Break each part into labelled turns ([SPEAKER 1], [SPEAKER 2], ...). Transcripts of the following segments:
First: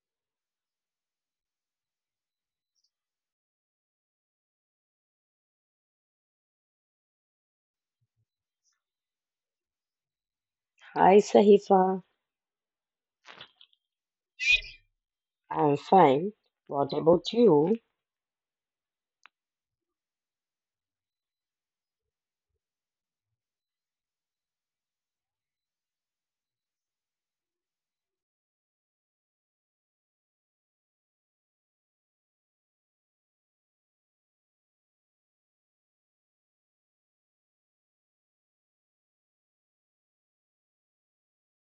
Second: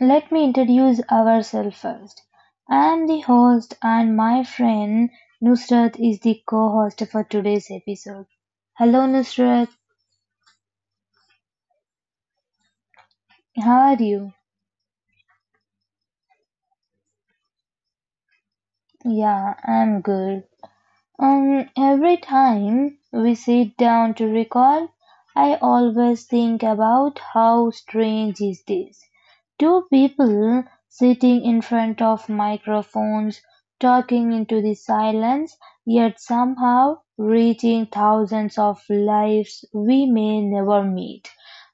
[SPEAKER 1] Let me introduce ourselves first. I am the host, and my friend Nusrat is the co-host for today's episode. Hello Nusrat,
[SPEAKER 2] Hi Sahifa,
[SPEAKER 1] how are you?
[SPEAKER 2] I'm fine. What about you?
[SPEAKER 1] Yeah, I'm good. And every time we sit down to recall, I always think about how strange is this. Two people sitting in front of microphones, talking into the silence, yet somehow reaching thousands of lives we may never meet.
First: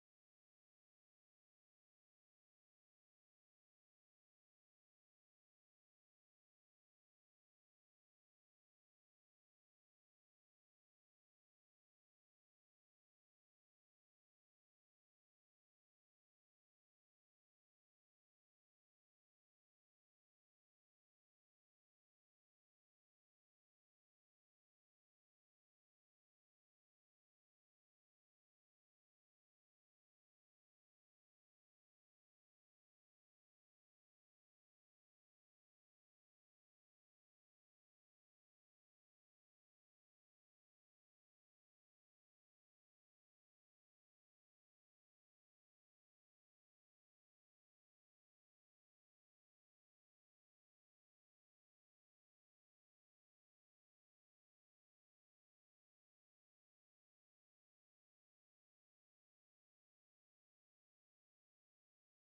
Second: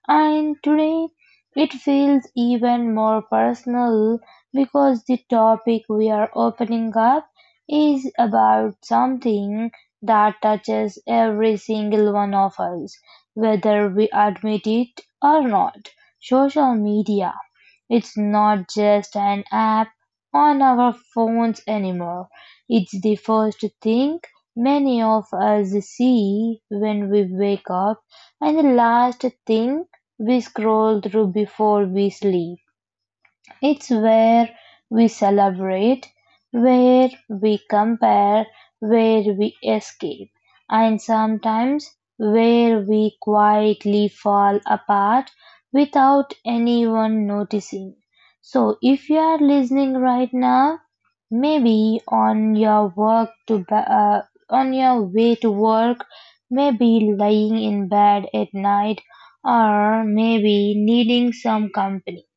[SPEAKER 1] And today it feels even more personal because the topic we are opening up is about something that touches every single one of us, whether we admit it or not. Social media. It's not just an app on our phones anymore. It's the first thing many of us see when we wake up and the last thing we scroll through before we sleep. It's where we celebrate, where we compare, where we escape, and sometimes where we quietly fall apart without anyone noticing. So, if you are listening right now, maybe on your on your way to work, maybe lying in bed at night, or maybe needing some company.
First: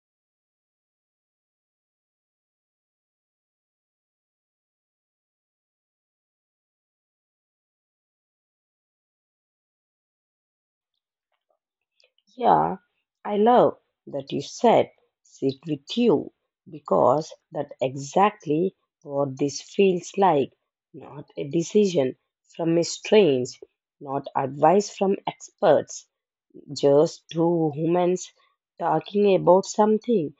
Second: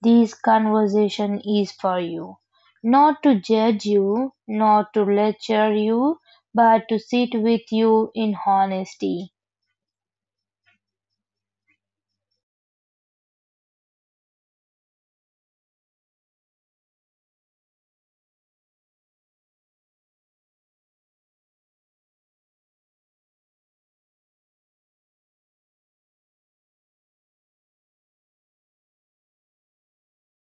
[SPEAKER 1] This conversation is for you. Not to judge you, not to lecture you, but to sit with you in honesty.
[SPEAKER 2] Yeah, I love that you said sit with you because that's exactly what this feels like. Not a decision from a strange, not advice from experts, just two humans talking about something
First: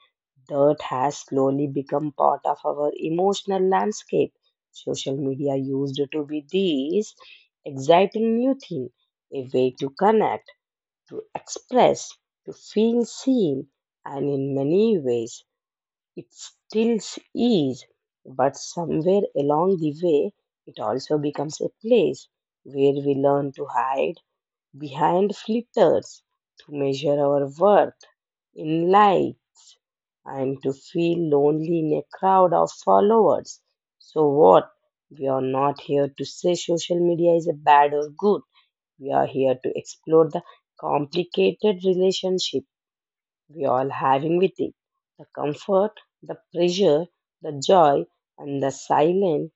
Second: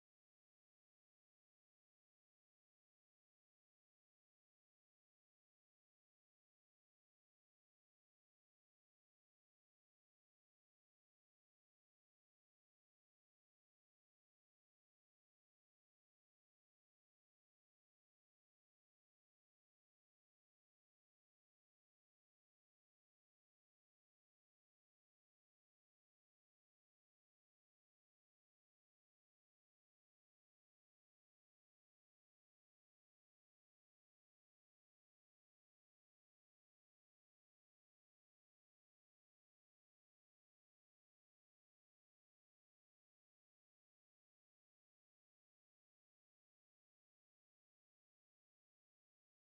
[SPEAKER 2] that has slowly become part of our emotional landscape. Social media used to be this exciting new thing, a way to connect, to express, to feel seen, and in many ways it still is. But somewhere along the way, it also becomes a place where we learn to hide behind flitters to measure our worth in life and to feel lonely in a crowd of followers. So, what? We are not here to say social media is a bad or good. We are here to explore the complicated relationship we all having with it, the comfort, the pressure, the joy, and the silent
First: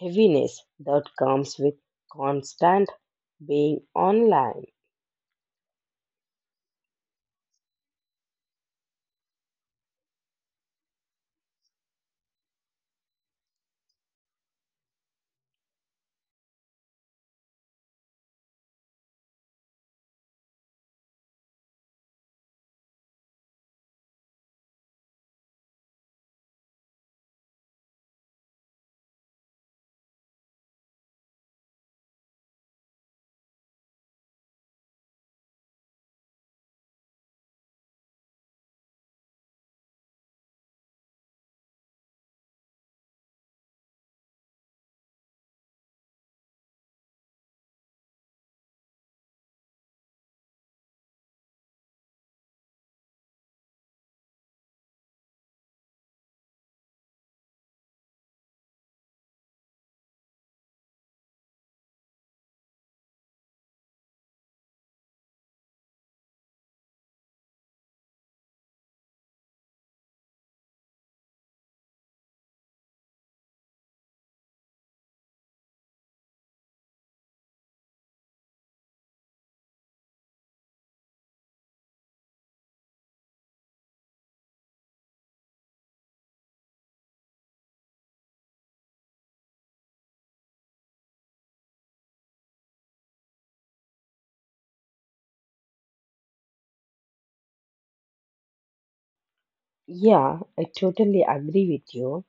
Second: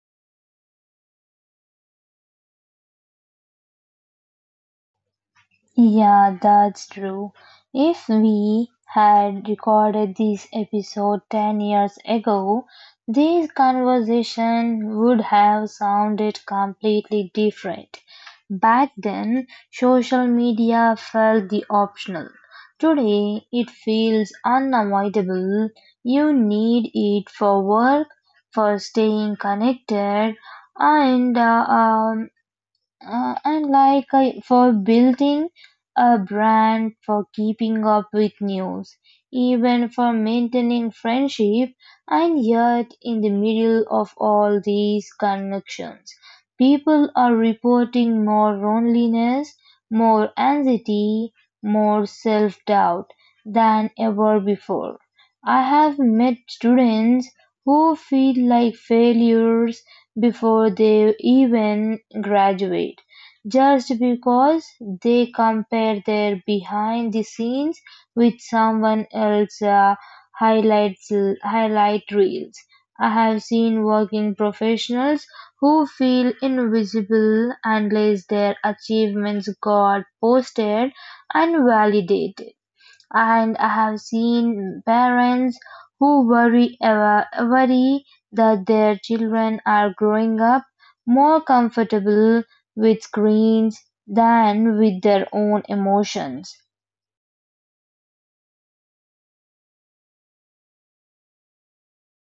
[SPEAKER 2] heaviness that comes with constant being online.
[SPEAKER 1] Yeah, that's true. If we had recorded this episode 10 years ago, this conversation would have sounded completely different. Back then, social media felt the optional. Today, it feels unavoidable. You need it for work, for staying connected, and uh, um, and for building a brand, for keeping up with news, even for maintaining friendship, and yet in the middle of all these connections, people are reporting more loneliness, more anxiety, more self doubt than ever before. I have met students who feel like failures before they even graduate, just because they compare their behind the scenes with someone else's highlights highlight reels. I have seen working professionals who feel invisible unless their achievements got posted and validated and I have seen parents who worry that their children are growing up more comfortable with screens than with their own emotions.
[SPEAKER 2] Yeah, I totally agree with you.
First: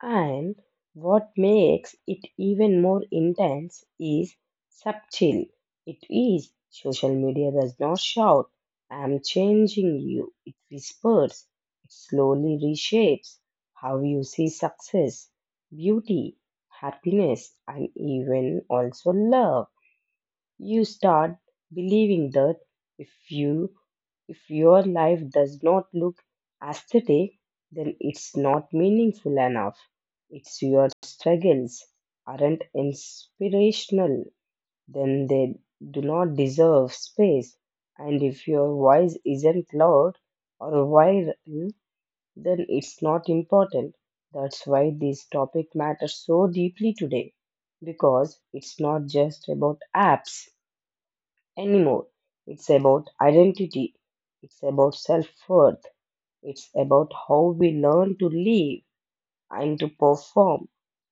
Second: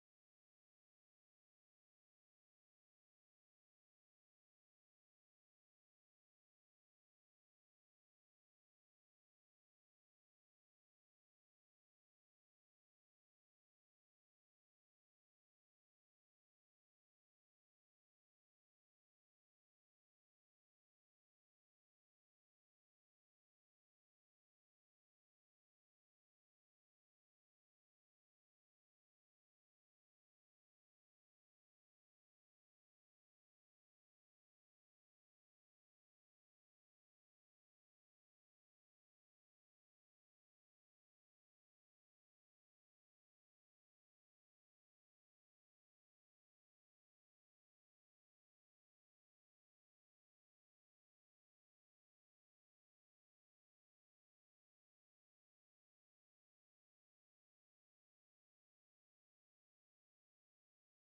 [SPEAKER 2] And what makes it even more intense is subtle. It is social media does not shout, I'm changing you. It whispers, it slowly reshapes how you see success, beauty, happiness, and even also love. You start believing that if you if your life does not look aesthetic, then it's not meaningful enough. It's your struggles aren't inspirational, then they do not deserve space. And if your voice isn't loud or viral, then it's not important. That's why this topic matters so deeply today, because it's not just about apps anymore. It's about identity, it's about self worth, it's about how we learn to live and to perform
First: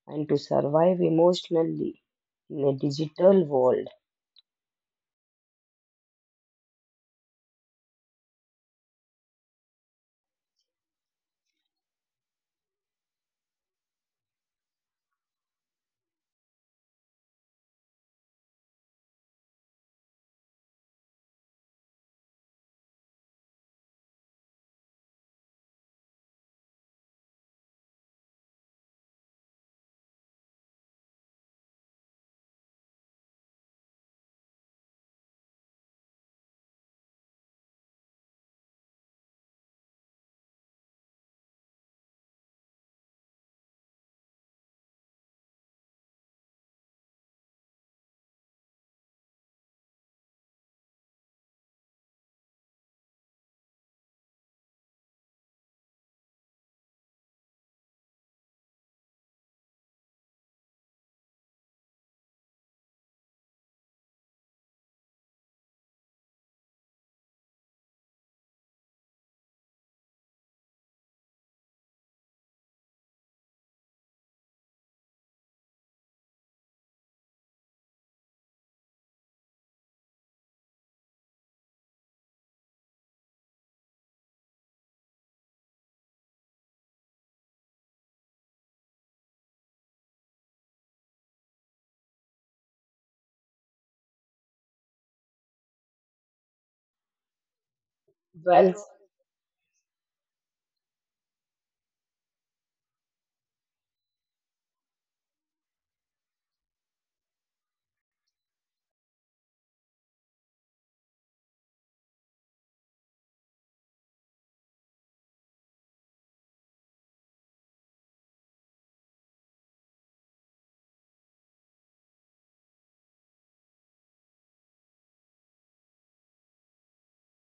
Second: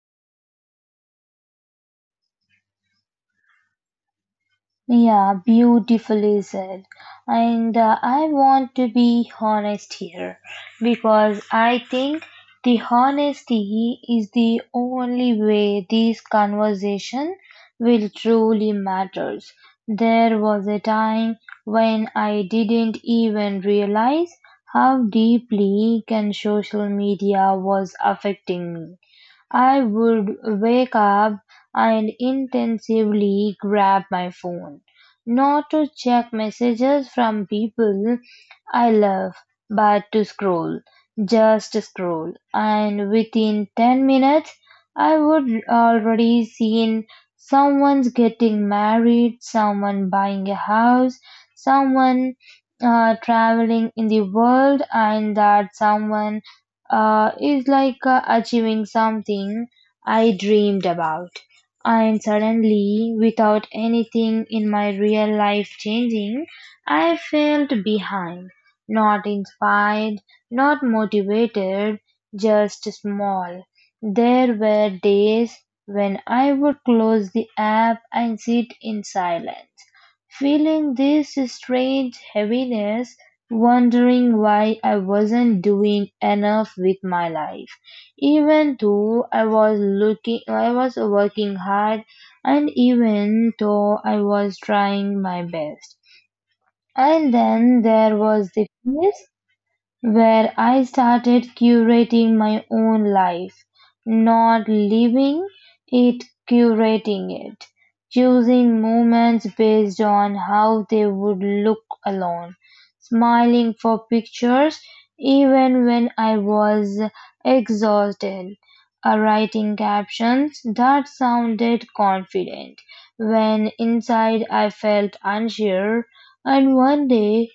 [SPEAKER 2] and to survive emotionally in a digital world.
[SPEAKER 1] Yeah, beautifully said. And I want to be honest here because I think the honesty is the only way this conversation will truly matters. There was a time when I didn't even realize how deeply can social media was affecting me. I would wake up and intensively grab my phone, not to check messages from people, I love but to scroll, just scroll, and within 10 minutes I would already seen someone's getting married, someone buying a house, someone traveling in the world, and that someone is like achieving something I dreamed about. And suddenly, without anything in my real life changing, I felt behind. Not inspired, not motivated, just small. There were days when I would close the app and sit in silence, feeling this strange heaviness, wondering why I wasn't doing enough with my life. Even though I was looking, I was working hard, and even though I was trying my best. And then there was the
[SPEAKER 2] Well,
[SPEAKER 1] fitness where I started curating my own life, not living it, curating it, choosing moments based on how they would look alone, smiling for pictures even when I was exhausted, writing captions that sounded confident when inside I felt unsure, and one day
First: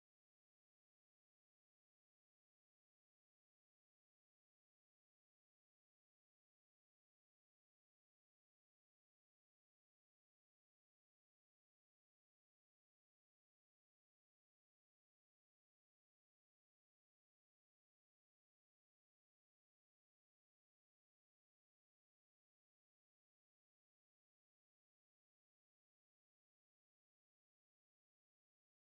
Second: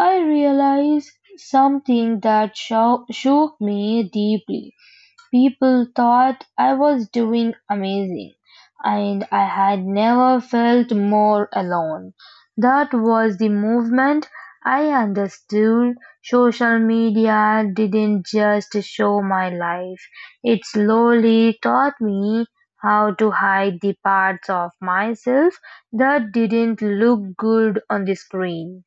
[SPEAKER 1] I realized something that shook me deeply. People thought I was doing amazing, and I had never felt more alone. That was the movement I understood. Social media didn't just show my life, it slowly taught me how to hide the parts of myself that didn't look good on the screen.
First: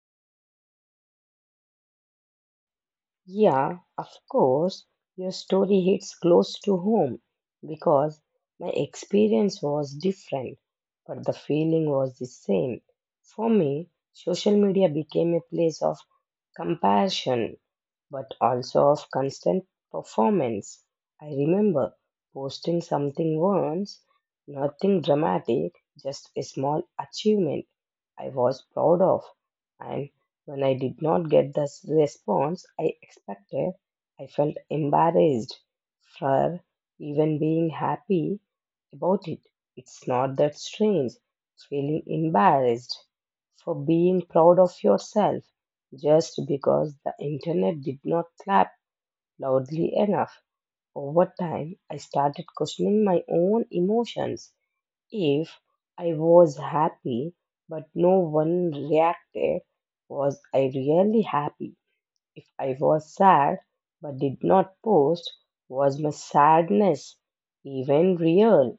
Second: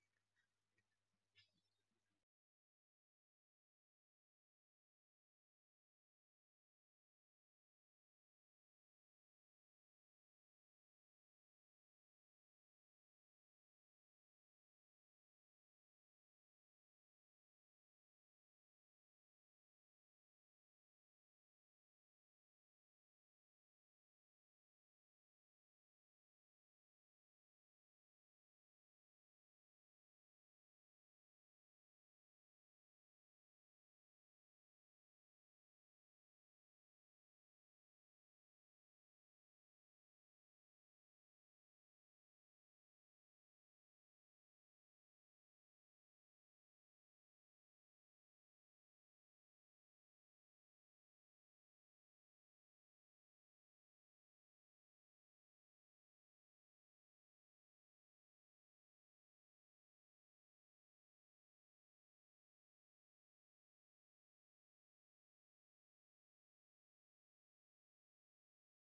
[SPEAKER 2] yeah, of course, your story hits close to home because my experience was different, but the feeling was the same. For me, social media became a place of compassion but also of constant performance. I remember posting something once, nothing dramatic, just a small achievement I was proud of. And when I did not get the response I expected, I felt embarrassed for even being happy about it. It's not that strange, feeling embarrassed for being proud of yourself just because the internet did not clap loudly enough. Over time, I started questioning my own emotions. If I was happy but no one reacted, was I really happy? If I was sad but did not post, was my sadness even real?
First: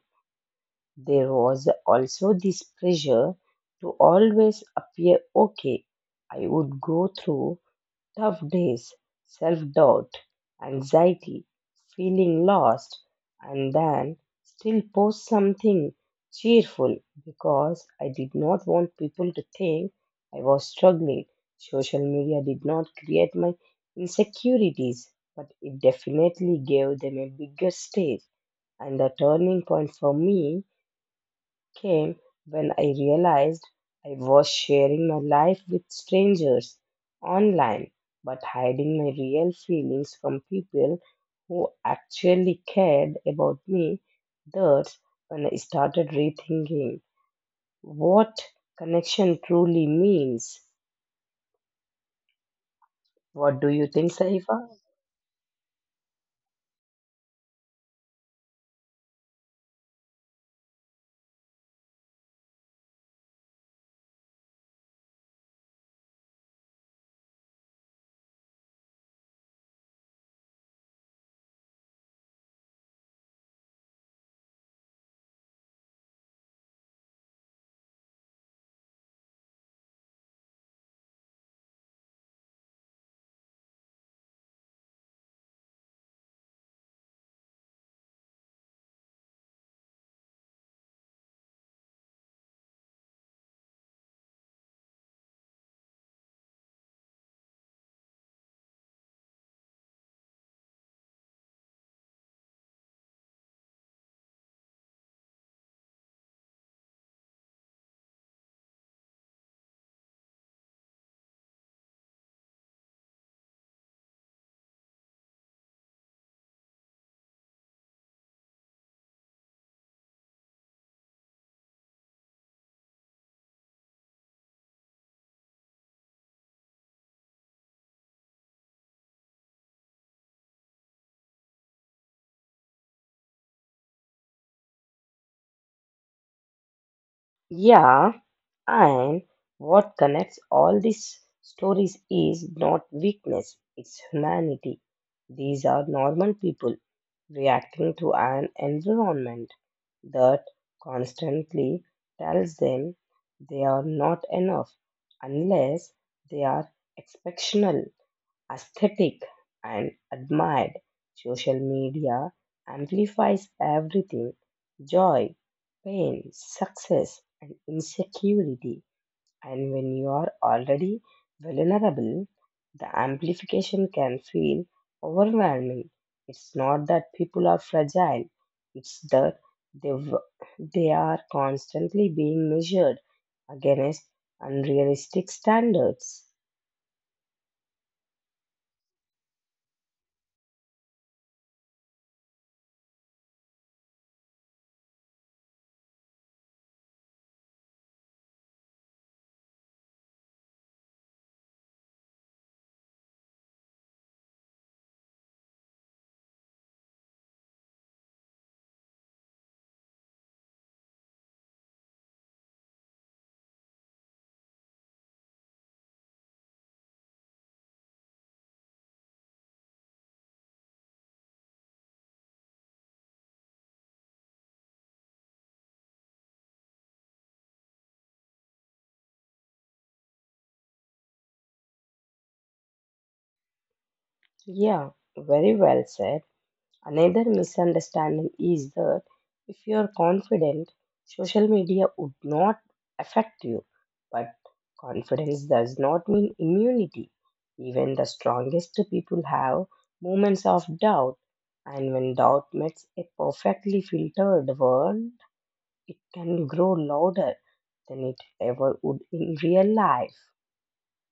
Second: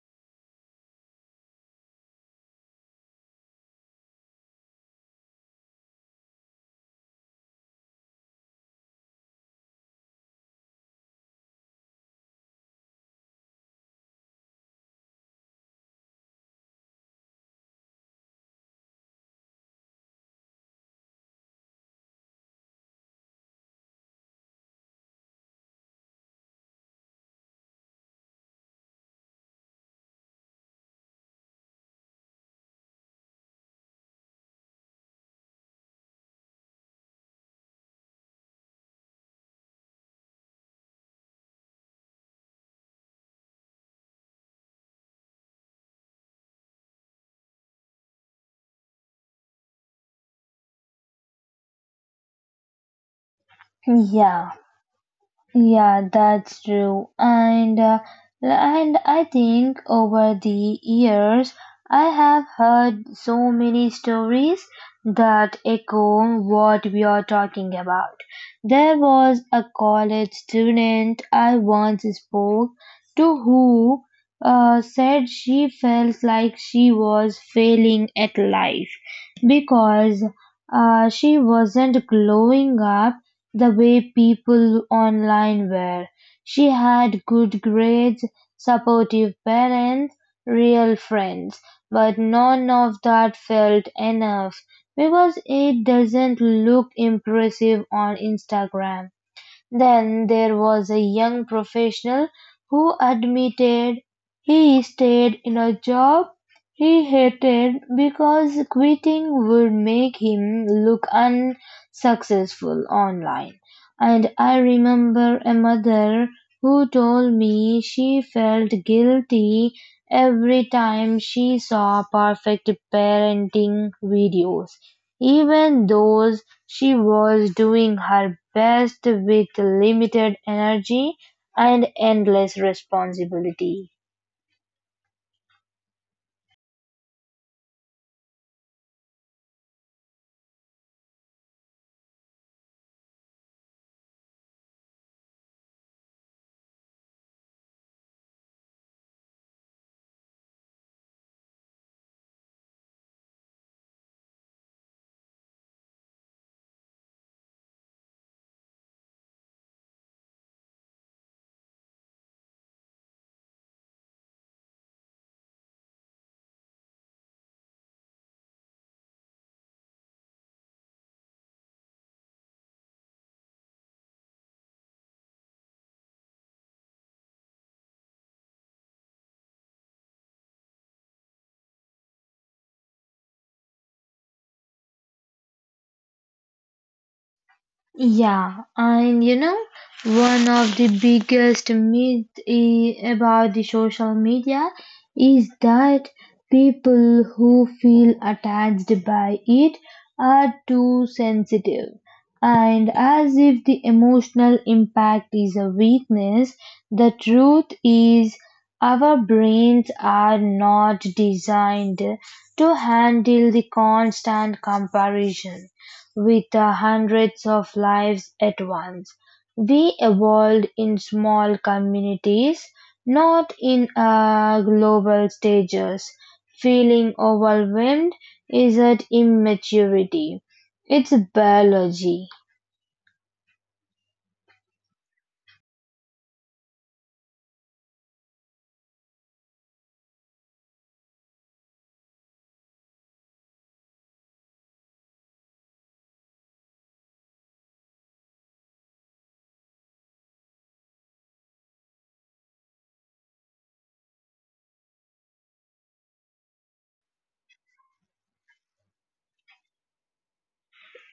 [SPEAKER 2] There was also this pressure to always appear okay. I would go through tough days, self doubt, anxiety, feeling lost, and then still post something cheerful because I did not want people to think I was struggling. Social media did not create my insecurities, but it definitely gave them a bigger stage. And the turning point for me came when I realized I was sharing my life with strangers online but hiding my real feelings from people who actually cared about me. That's when I started rethinking what connection truly means. What do you think,
[SPEAKER 1] Yeah.
[SPEAKER 2] Saifa?
[SPEAKER 1] Yeah, that's true. And I think over the years I have heard so many stories that echo what we are talking about. There was a college student I once spoke to who said she felt like she was failing at life because she wasn't glowing up the way people online were. She had good grades, supportive parents, real friends, but none of that felt enough because it doesn't look impressive on Instagram. Then there was a young professional who admitted he stayed in a job he hated because quitting would make him look unsuccessful online. And I remember a mother who told me she felt guilty every time she saw perfect parenting videos, even those she was doing her best with limited energy and endless responsibility.
[SPEAKER 2] Yeah. And what connects all these stories is not weakness, it's humanity. These are normal people reacting to an environment that constantly tells them they are not enough unless they are exceptional, aesthetic, and admired. Social media amplifies everything, joy, pain, success, and insecurity. And when you are already vulnerable, the amplification can feel overwhelming. It's not that people are fragile, it's that they, w- they are constantly being measured against unrealistic standards.
[SPEAKER 1] Yeah, and you know, one of the biggest myth about the social media is that people who feel attached by it are too sensitive, and as if the emotional impact is a weakness, the truth is our brains are not designed to handle the constant comparison with hundreds of lives at once. We evolved in small communities, not in global stages. Feeling overwhelmed isn't immaturity, it's biology.
[SPEAKER 2] Yeah, very well said. Another misunderstanding is that if you are confident, social media would not affect you. But confidence does not mean immunity. Even the strongest people have moments of doubt. And when doubt meets a perfectly filtered world, it can grow louder than it ever would in real life.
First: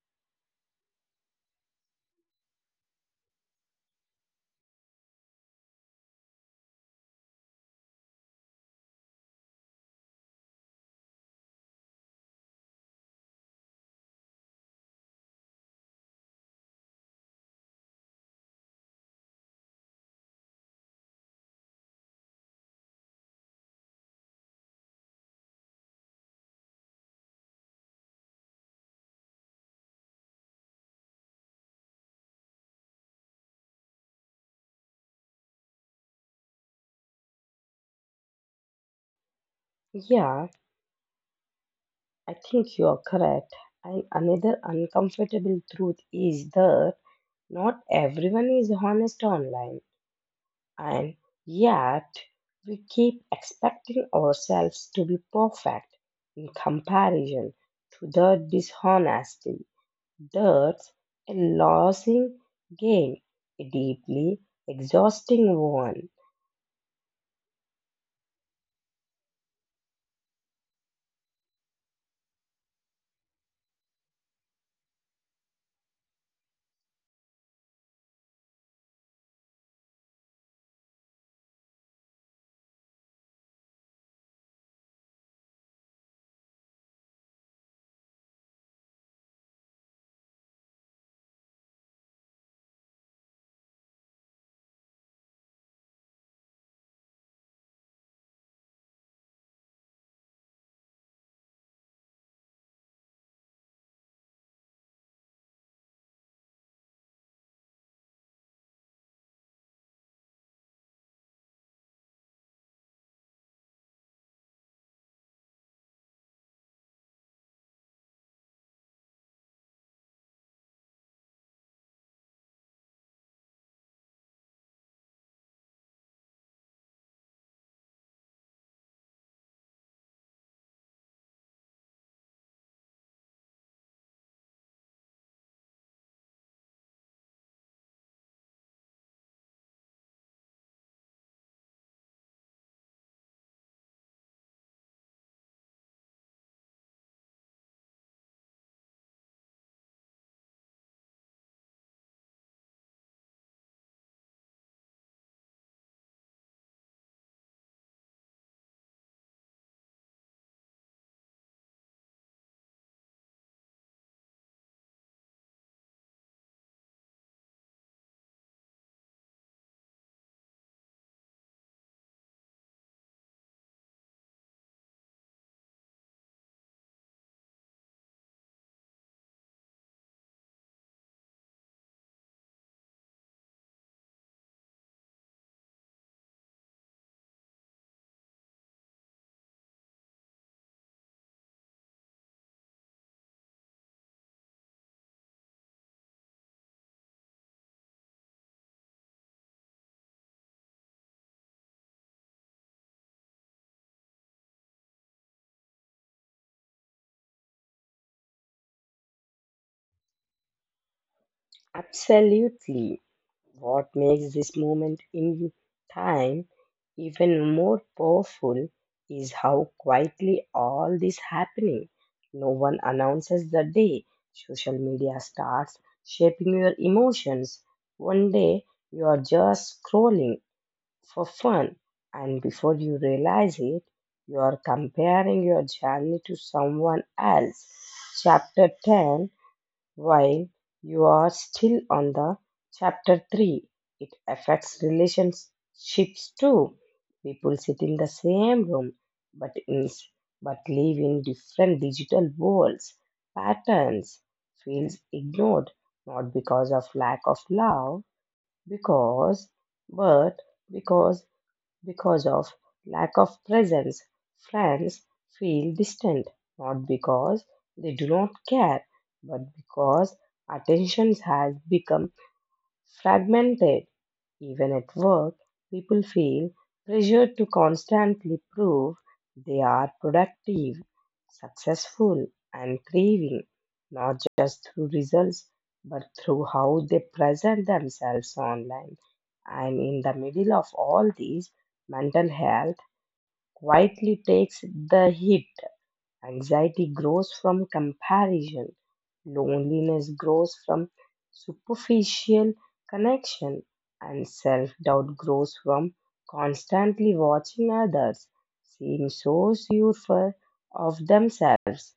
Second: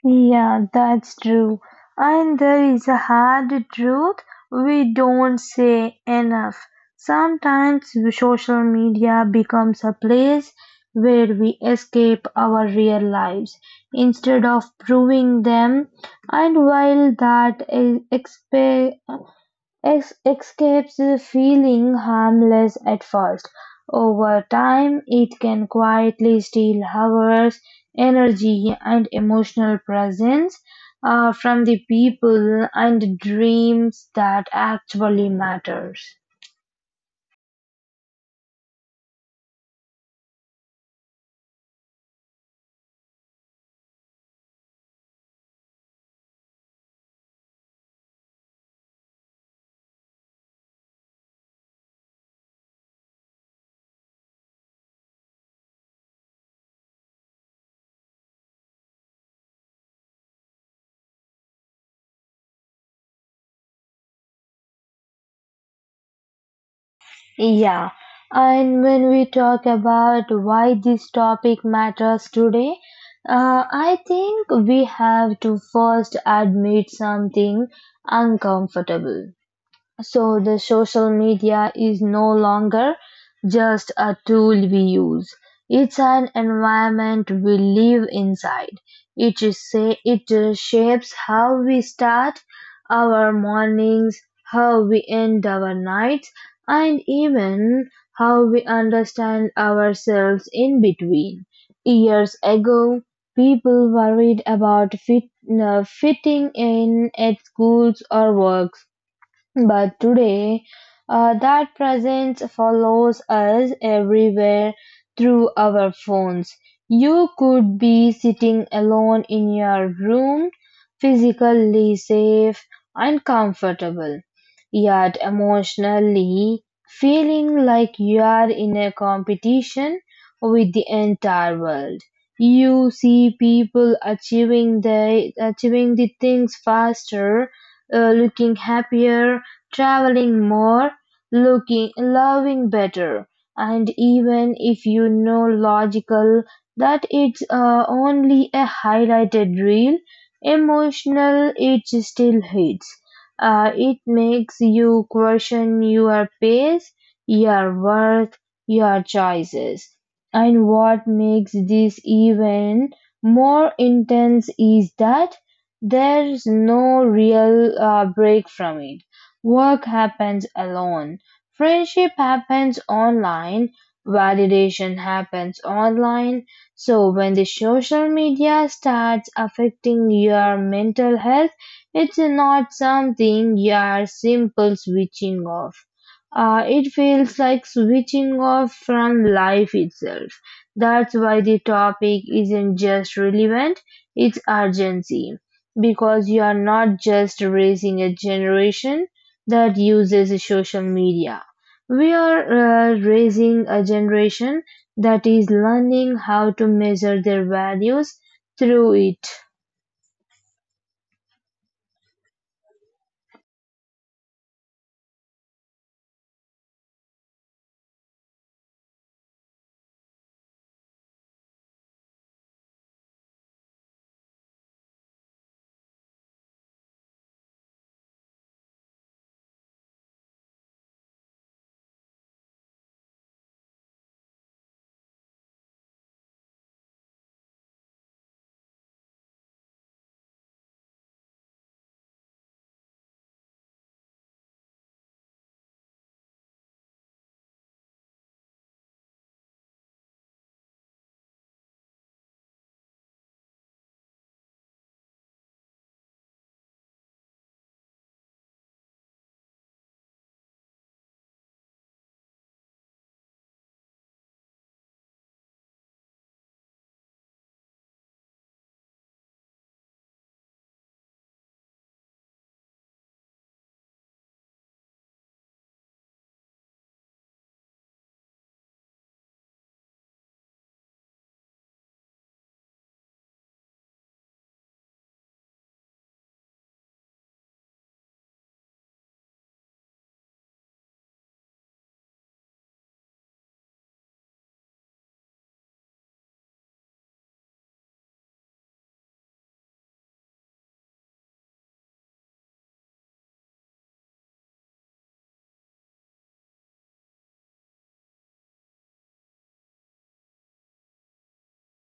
[SPEAKER 1] Yeah, that's true. And there is a hard truth we don't say enough. Sometimes social media becomes a place where we escape our real lives instead of proving them. And while that is X escapes feeling harmless at first, over time it can quietly steal hours, energy, and emotional presence from the people and dreams that actually matters.
[SPEAKER 2] Yeah, I think you are correct. And another uncomfortable truth is that not everyone is honest online, and yet we keep expecting ourselves to be perfect in comparison to the dishonesty. That's a losing game, a deeply exhausting one.
[SPEAKER 1] Yeah, and when we talk about why this topic matters today, I think we have to first admit something uncomfortable. So the social media is no longer just a tool we use. It's an environment we live inside. It is say it shapes how we start our mornings, how we end our nights, and even how we understand ourselves in between. Years ago, people worried about fitting in at schools or work but today, that presence follows us everywhere through our phones. You could be sitting alone in your room, physically safe and comfortable, yet emotionally feeling like you are in a competition with the entire world. You see people achieving the things faster, looking happier, traveling more, looking, loving better, and even if you know logical that it's only a highlighted reel, emotional it still hits. It makes you question your pace, your worth, your choices. And what makes this even more intense is that there's no real break from it. Work happens alone, friendship happens online, validation happens online, so when the social media starts affecting your mental health, it's not something you're simple switching off. It feels like switching off from life itself. That's why the topic isn't just relevant, it's urgency because you are not just raising a generation that uses social media. We are raising a generation that is learning how to measure their values through it.
[SPEAKER 2] Absolutely. What makes this moment in time even more powerful is how quietly all this happening. No one announces the day. Social media starts shaping your emotions. One day you are just scrolling for fun, and before you realize it, you are comparing your journey to someone else. Chapter 10 while you are still on the chapter 3, it affects relationships too. People sit in the same room but in, but live in different digital worlds, patterns, feels ignored, not because of lack of love because but because because of lack of presence, friends feel distant, not because they do not care, but because attention has become fragmented. Even at work, people feel pressured to constantly prove they are productive, successful, and thriving, not just through results, but through how they present themselves online. And in the middle of all these, mental health quietly takes the hit. Anxiety grows from comparison. Loneliness grows from superficial connection. And self doubt grows from constantly watching others seem so of themselves.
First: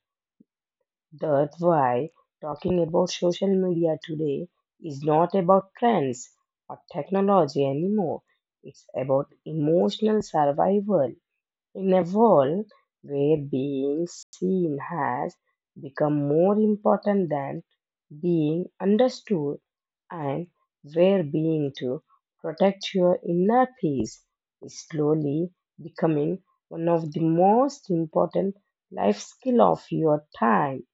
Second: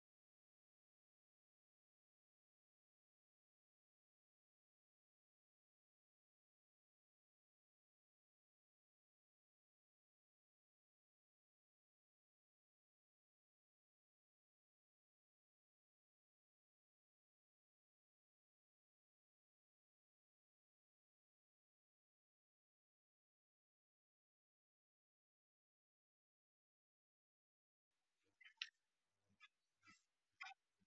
[SPEAKER 2] That's why talking about social media today is not about trends or technology anymore. It's about emotional survival. In a world where being seen has become more important than being understood, and where being to protect your inner peace is slowly becoming one of the most important life skill of your time.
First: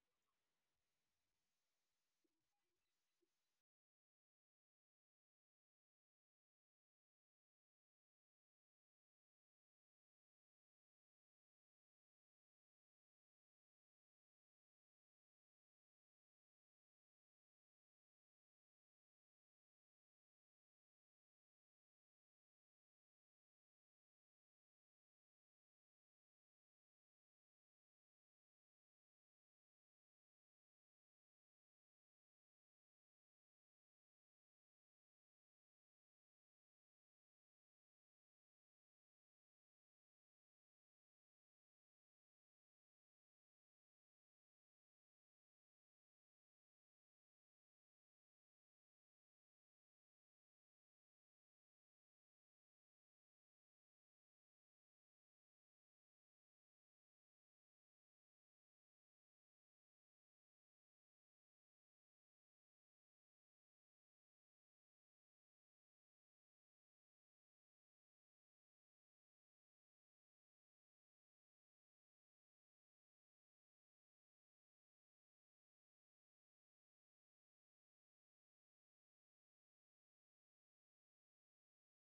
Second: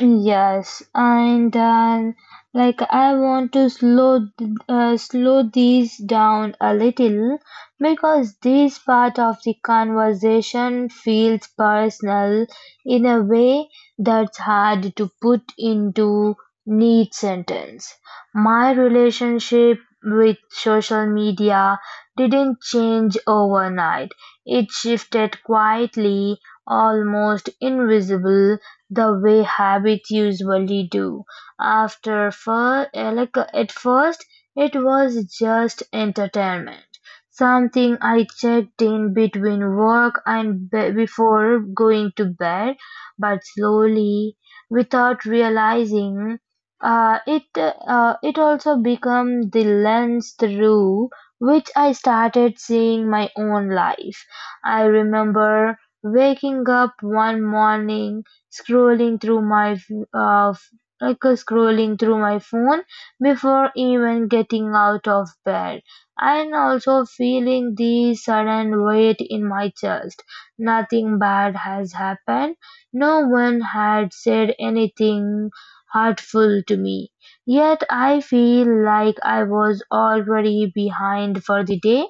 [SPEAKER 1] Yes, and then I want to slow these down a little because this part of the conversation feels personal in a way that's hard to put into neat sentence. My relationship with social media didn't change overnight. It shifted quietly, almost invisible the way habits usually do. After fir- like At first, it was just entertainment, something I checked in between work and before going to bed. But slowly, without realizing, it also became the lens through which I started seeing my own life. I remember waking up one morning scrolling through my f- uh, f- scrolling through my phone before even getting out of bed and also feeling the sudden weight in my chest. Nothing bad has happened, no one had said anything hurtful to me, yet I feel like I was already behind for the day,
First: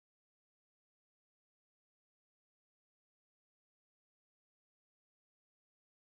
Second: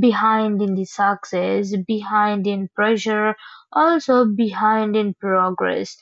[SPEAKER 1] behind in the success, behind in pressure, also behind in progress.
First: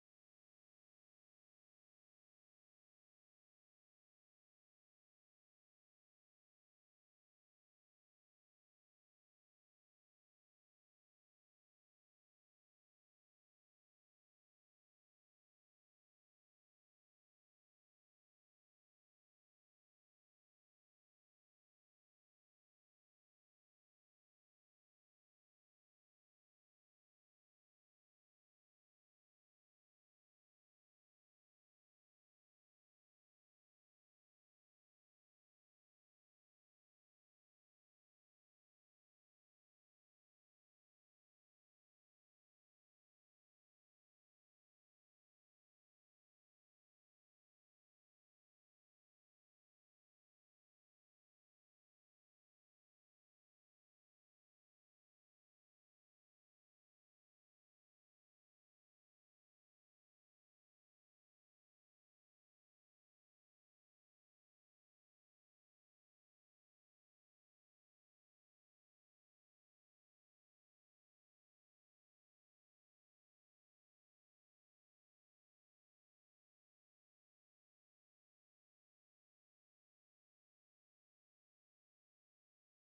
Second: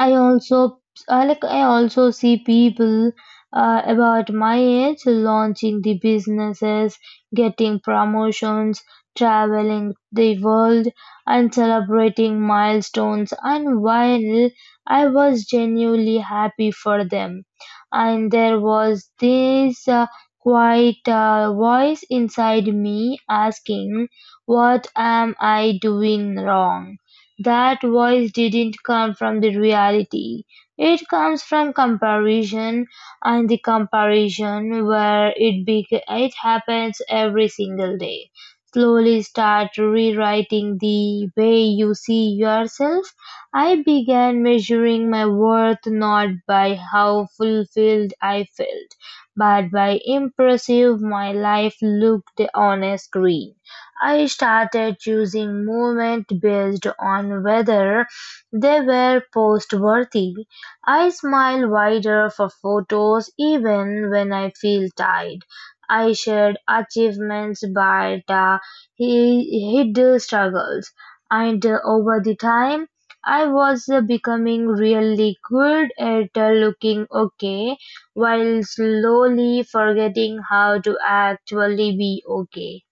[SPEAKER 1] I also I also see people about my age launching the businesses, getting promotions, traveling the world and celebrating milestones, and while I was genuinely happy for them, and there was this quiet voice inside me asking what am I doing wrong. That voice didn't come from the reality. It comes from comparison, and the comparison where it bec- it happens every single day. Slowly start rewriting the way you see yourself. I began measuring my worth not by how fulfilled I felt, but by impressive my life looked on a screen. I started choosing movements based on whether they were post worthy. I smile wider for photos even when I feel tired. I shared achievements but he hid struggles. And Over the time, I was becoming really good at looking okay while slowly forgetting how to actually be okay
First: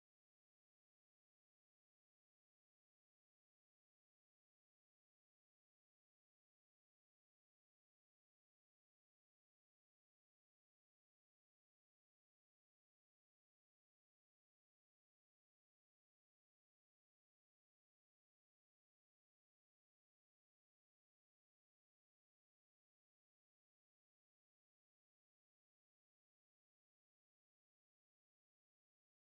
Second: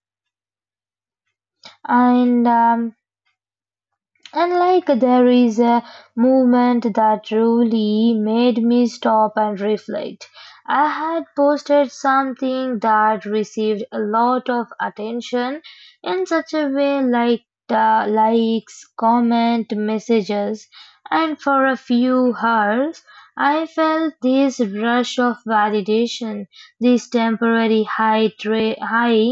[SPEAKER 1] and um, and there is a movement that really made me stop and reflect. I had posted something that received a lot of attention in such a way like likes, comment, messages, and for a few hours I felt this rush of validation, this temporary high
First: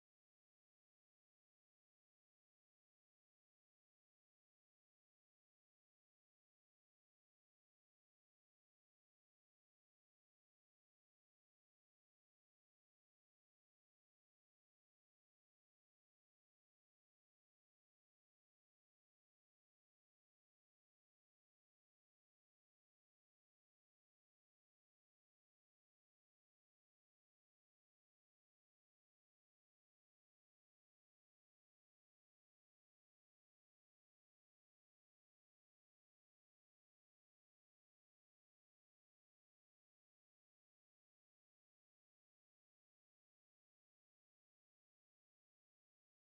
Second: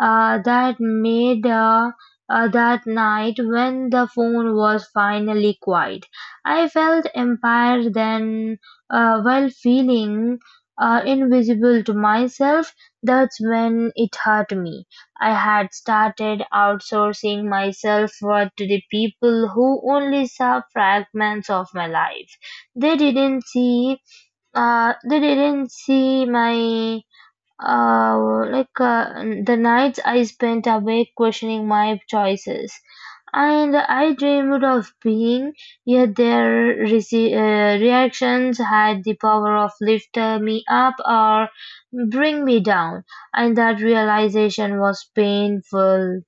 [SPEAKER 1] uh, that made uh, that night, when the phone was finally quiet, I felt empowered then, while feeling invisible to myself. That's when it hurt me. I had started outsourcing myself worth to the people who only saw fragments of my life. They didn't see, they didn't see my the nights I spent awake questioning my choices, and I dreamed of being. Yet their reactions had the power of lift me up or bring me down, and that realization was painful.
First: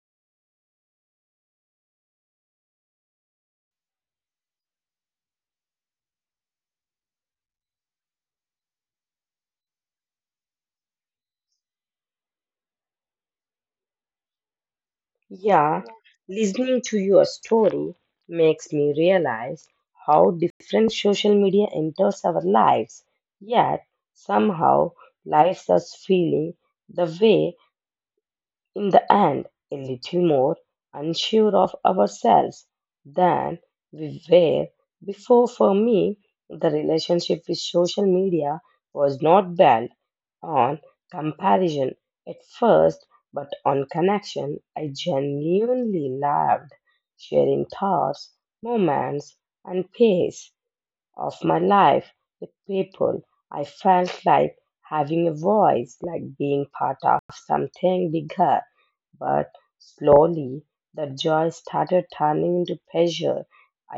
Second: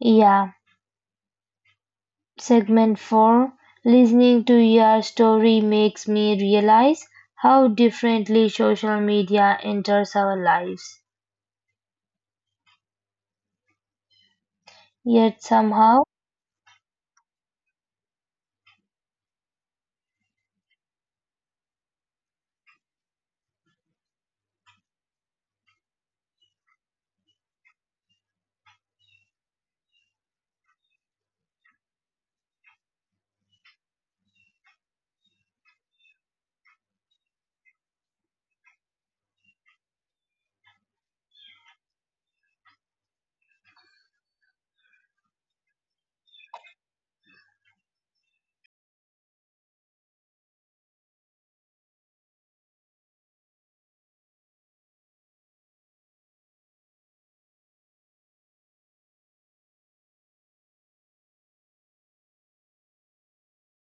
[SPEAKER 1] Yeah, segment four. Listening to your story makes me realize how differently social media enters our lives. Yet
[SPEAKER 2] Yeah,
[SPEAKER 1] somehow.
[SPEAKER 2] listening to your story makes me realize how different social media enters our lives, yet somehow lives us feeling the way in the end a little more unsure of ourselves than we were before. For me, the relationship with social media was not built on comparison at first, but on connection. I genuinely loved sharing thoughts, moments, and pace of my life with people. I felt like having a voice, like being part of something bigger. But slowly the joy started turning into pleasure.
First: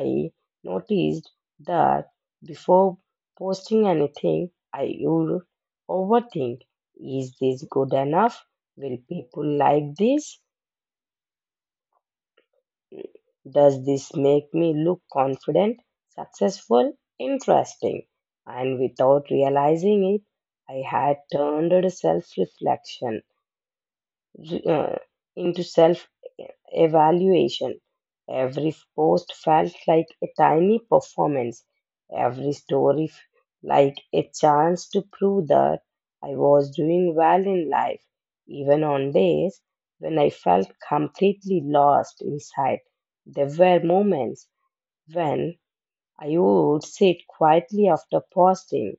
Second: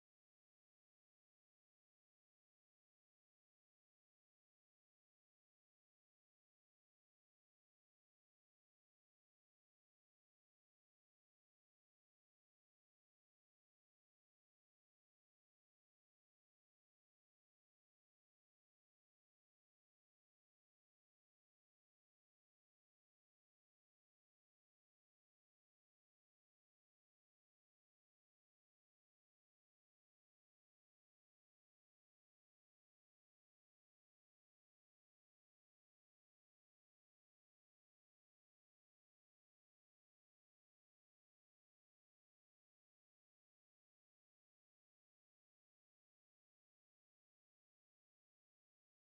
[SPEAKER 2] I noticed that before posting anything, I would overthink, is this good enough? Will people like this? Does this make me look confident, successful, interesting? And without realizing it, I had turned self reflection uh, into self evaluation. Every post felt like a tiny performance, every like a chance to prove that I was doing well in life, even on days when I felt completely lost inside. There were moments when I would sit quietly after posting,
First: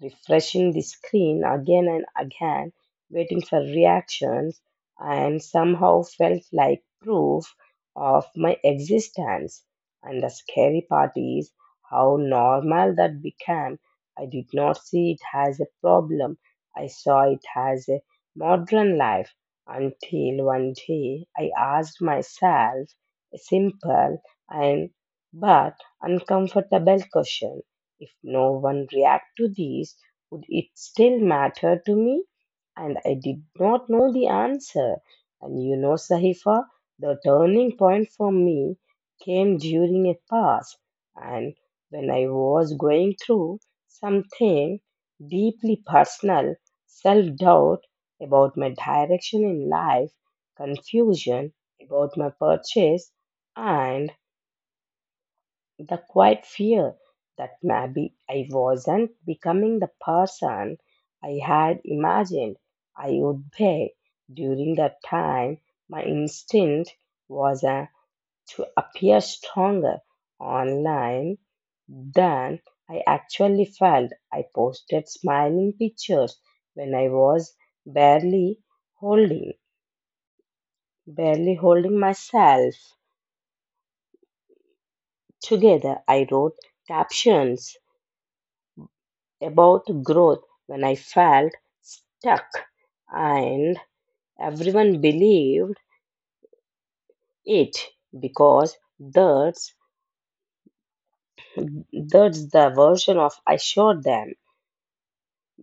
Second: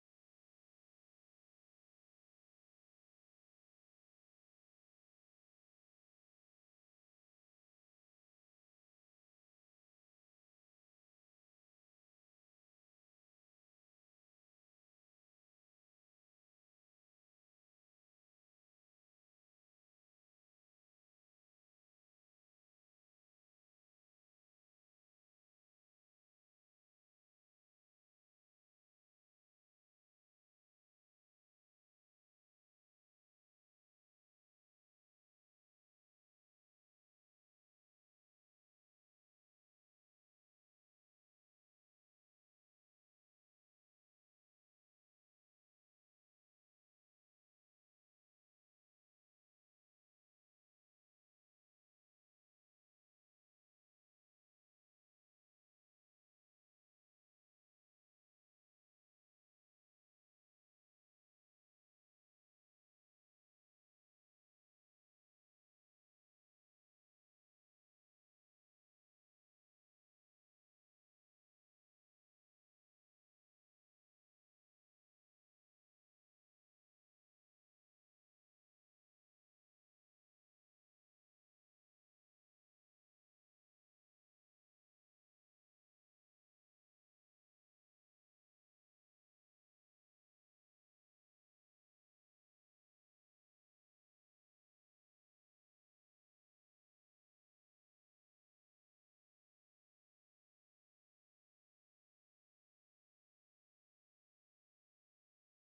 [SPEAKER 2] refreshing the screen again and again, waiting for reactions, and somehow felt like proof of my existence. And the scary part is how normal that became. I did not see it as a problem, I saw it as a modern life, until one day I asked myself a simple and but uncomfortable question, if no one react to these, would it still matter to me? And I did not know the answer. And you know, Sahifa, the turning point for me came during a pass, and when I was going through something deeply personal, self doubt about my direction in life, confusion about my purchase, and the quiet fear that maybe I wasn't becoming the person I had imagined I would be. During that time, my instinct was to appear stronger online than I actually felt. I posted smiling pictures when I was barely holding, barely holding myself together. I wrote captions about growth when I felt stuck, and everyone believed it because that's the version of I showed them.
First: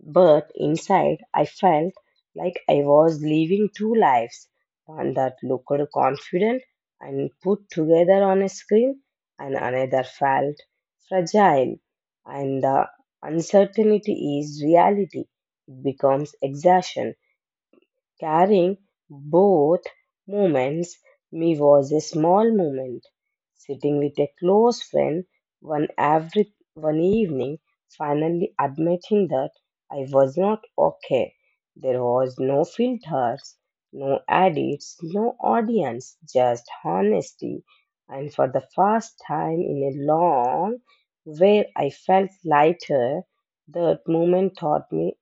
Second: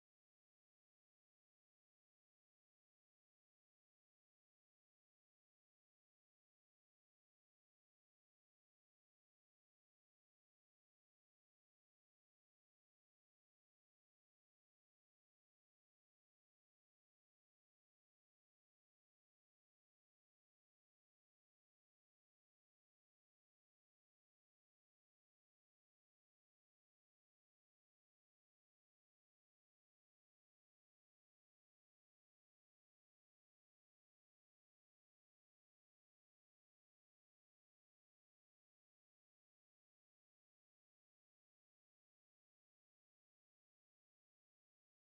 [SPEAKER 2] But inside, I felt like I was living two lives, one that looked confident and put together on a screen, and another felt fragile. And the uncertainty is reality, it becomes exhaustion. Carrying both moments, me was a small moment. Sitting with a close friend one every one evening, finally admitting that I was not okay. There was no filters, no edits, no audience, just honesty. And for the first time in a long where I felt lighter, that moment taught me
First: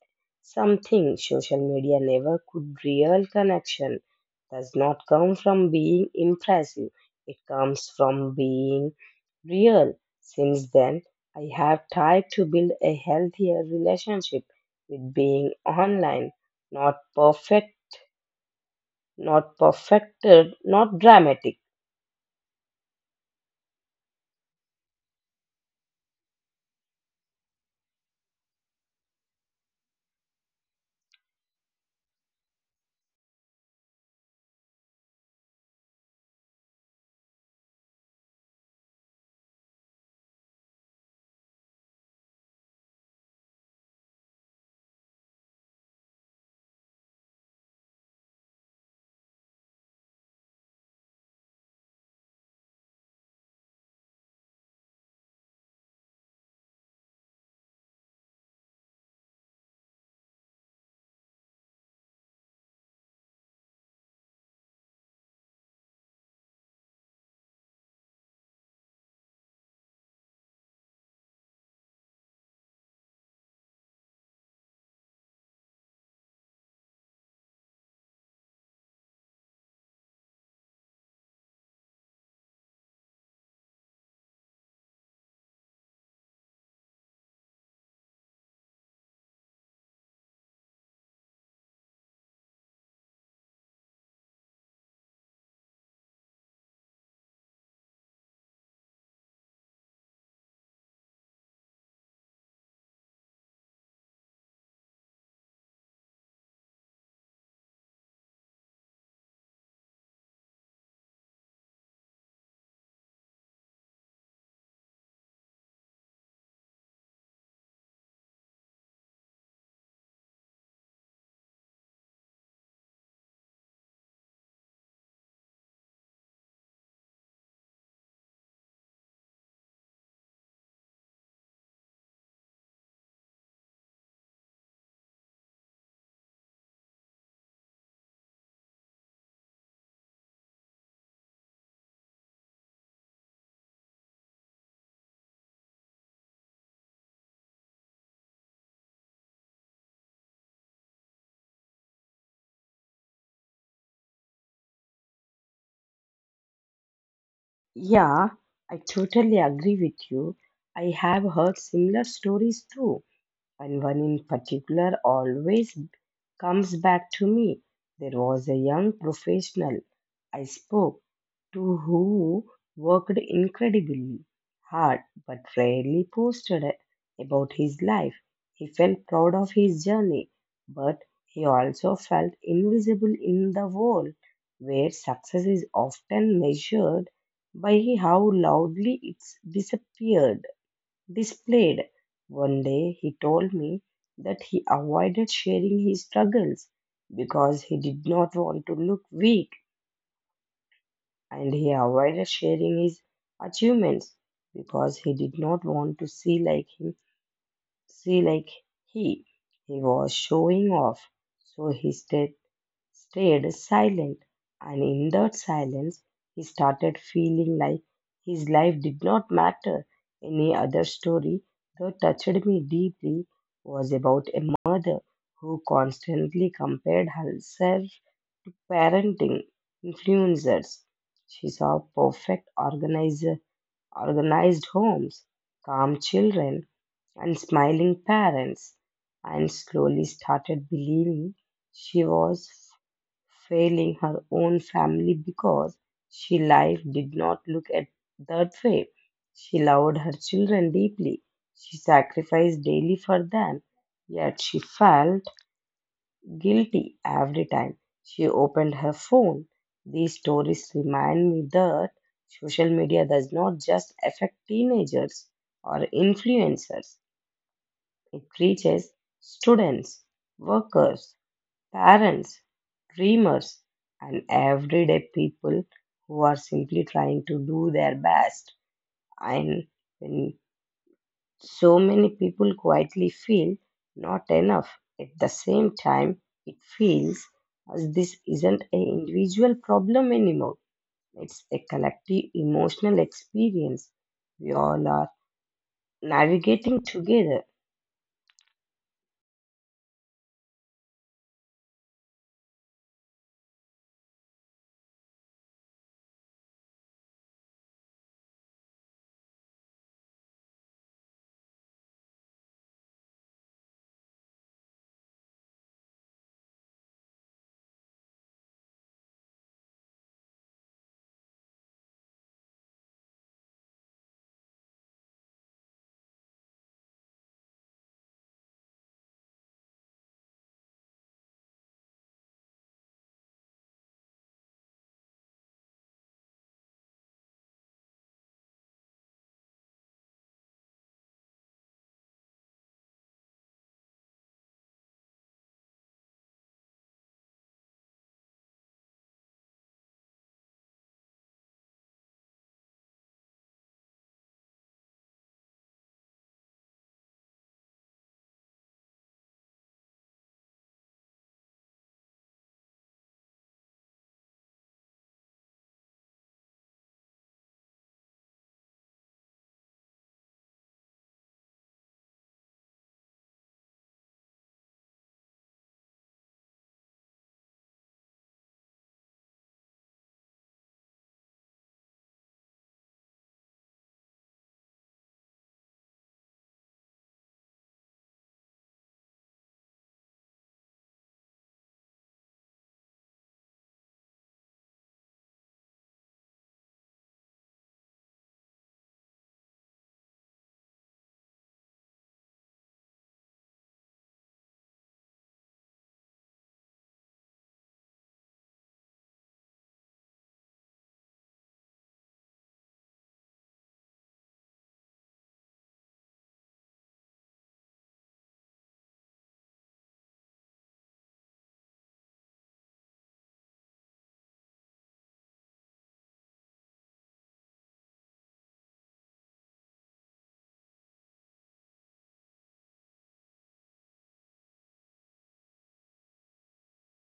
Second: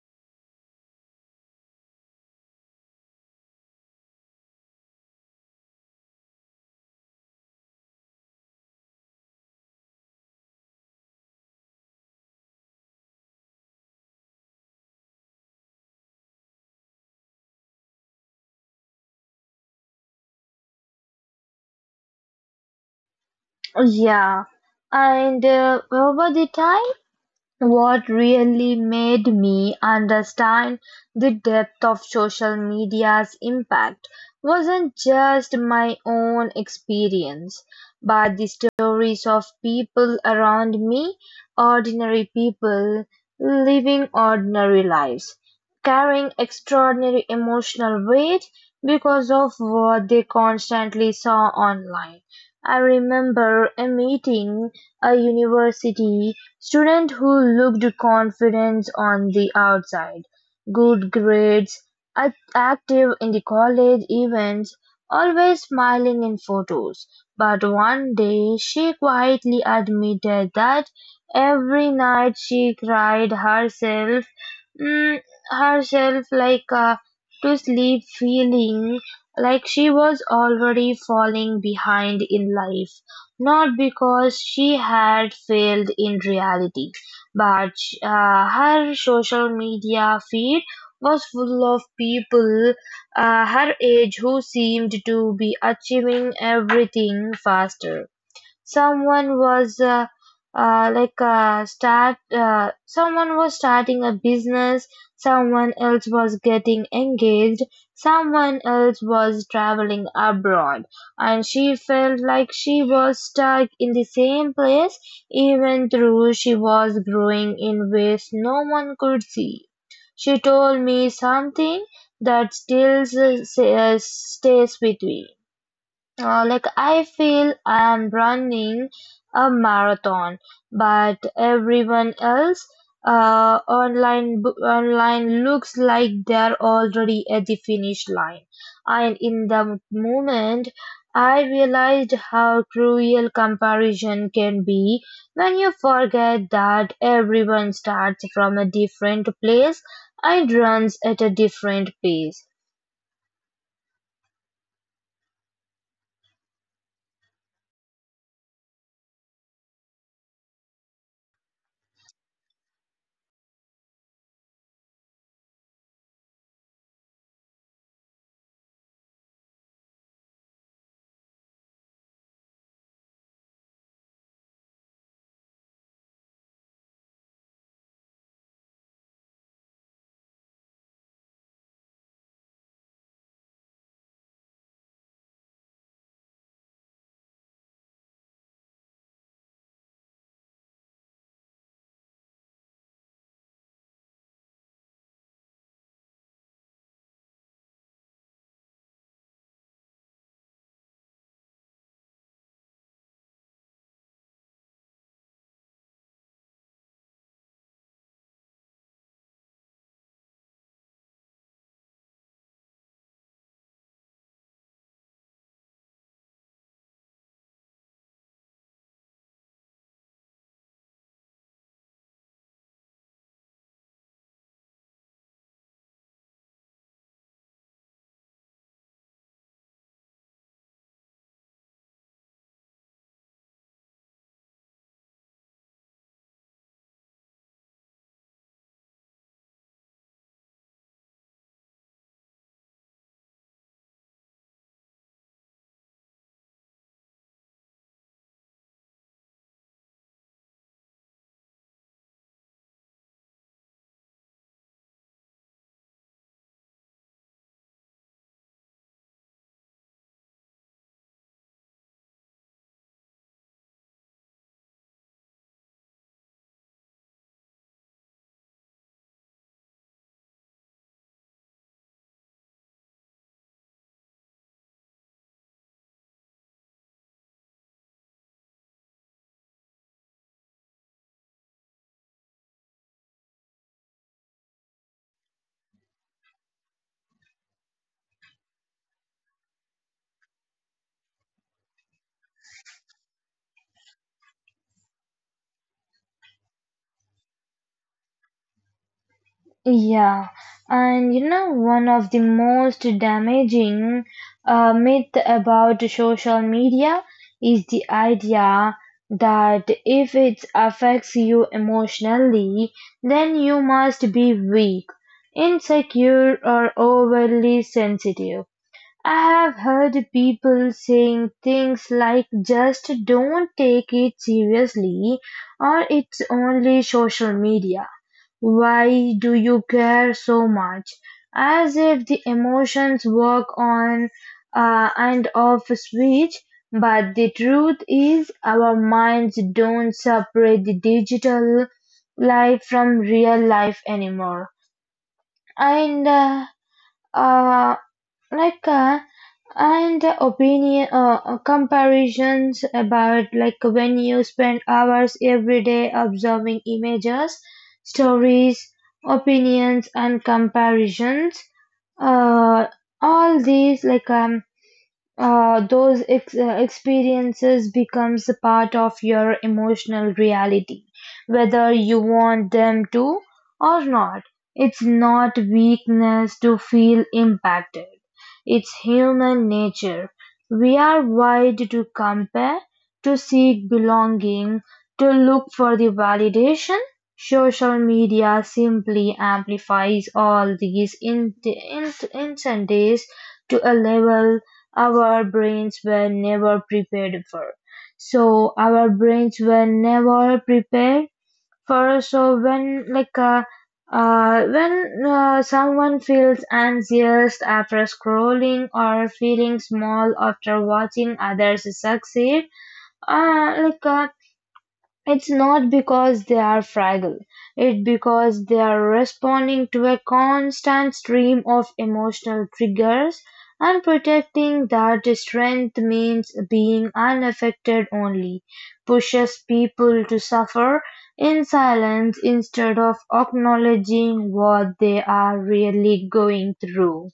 [SPEAKER 2] something social media never could. Real connection does not come from being impressive, it comes from being real. Since then, I have tried to build a healthier relationship with being online. Not perfect, not perfected, not dramatic.
[SPEAKER 1] Yeah, and over the time. What really made me understand the depth of social media's impact wasn't just my own experience, but the stories of people around me, ordinary people living ordinary lives, carrying extraordinary emotional weight because of what they constantly saw online. I remember a meeting a university. Students who looked confident on the outside, good grades, active in the college events, always smiling in photos. But one day she quietly admitted that every night she cried mm, herself to sleep feeling like she was already falling behind in life, not because she had failed in reality, but her social media feed was full of people her age who seemed to be achieving everything faster. Someone was like start someone was starting a business, someone else was getting engaged, someone else was traveling abroad, and she felt like she was stuck in the same place even though she was growing in ways no one could see. She told me something that still stays with me. Like, I feel I'm running a marathon, but everyone else online looks like they're already at the finish line. And in the moment, I realized how cruel comparison can be when you forget that everyone starts from a different place and runs at a different pace.
[SPEAKER 2] Yeah, I totally agree with you. I have heard similar stories too, and one in particular always comes back to me. There was a young professional I spoke to who worked incredibly hard but rarely posted about his life. He felt proud of his journey, but he also felt invisible in the world where success is often measured by how loudly it's disappeared displayed. One day he told me that he avoided sharing his struggles because he did not want to look weak, and he avoided sharing his achievements because he did not want to see like he he was showing off. So he stayed silent, and in that silence, he started feeling like his life did not matter. Any other story that touched me deeply was about a mother who constantly compared herself parenting influencers. She saw organized homes, calm children, and smiling parents, and slowly started believing she was failing her own family because she life did not look at that way. She loved her children deeply. She sacrificed daily for them, yet she felt guilty every time she opened her phone. These stories remind me that social media does not just affect teenagers or influencers, it reaches students, workers, parents, dreamers, and everyday people who are simply trying to do their best. And when so many people quietly feel not enough, at the same time, it feels as this isn't an individual problem anymore. It's a collective emotional experience we all are navigating together.
[SPEAKER 1] Yeah, and you know, one of the most damaging myth about social media is the idea that if it affects you emotionally, then you must be weak, insecure, or overly sensitive. I have heard people saying things like, just don't take it seriously, or it's only social media, why do you care so much? As if the emotions work on and off switch, but the truth is our minds don't separate the digital life from real life anymore. And uh, like and the opinion comparisons about like When you spend hours every day observing images, stories, opinions and comparisons, uh, all these like those ex- experiences becomes a part of your emotional reality, whether you want them to or not. It's not weakness to feel impacted. It's human nature. We are wired to compare, to seek belonging, to look for the validation. Social media simply amplifies all these instances to a level our brains were never prepared for. So our brains were never prepared for. So when someone feels anxious after scrolling or feeling small after watching others succeed, uh, like uh, it's not because they are fragile, it's because they are responding to a constant stream of emotional triggers, and protecting that strength means being unaffected only pushes people to suffer in silence instead of acknowledging what they are really going through.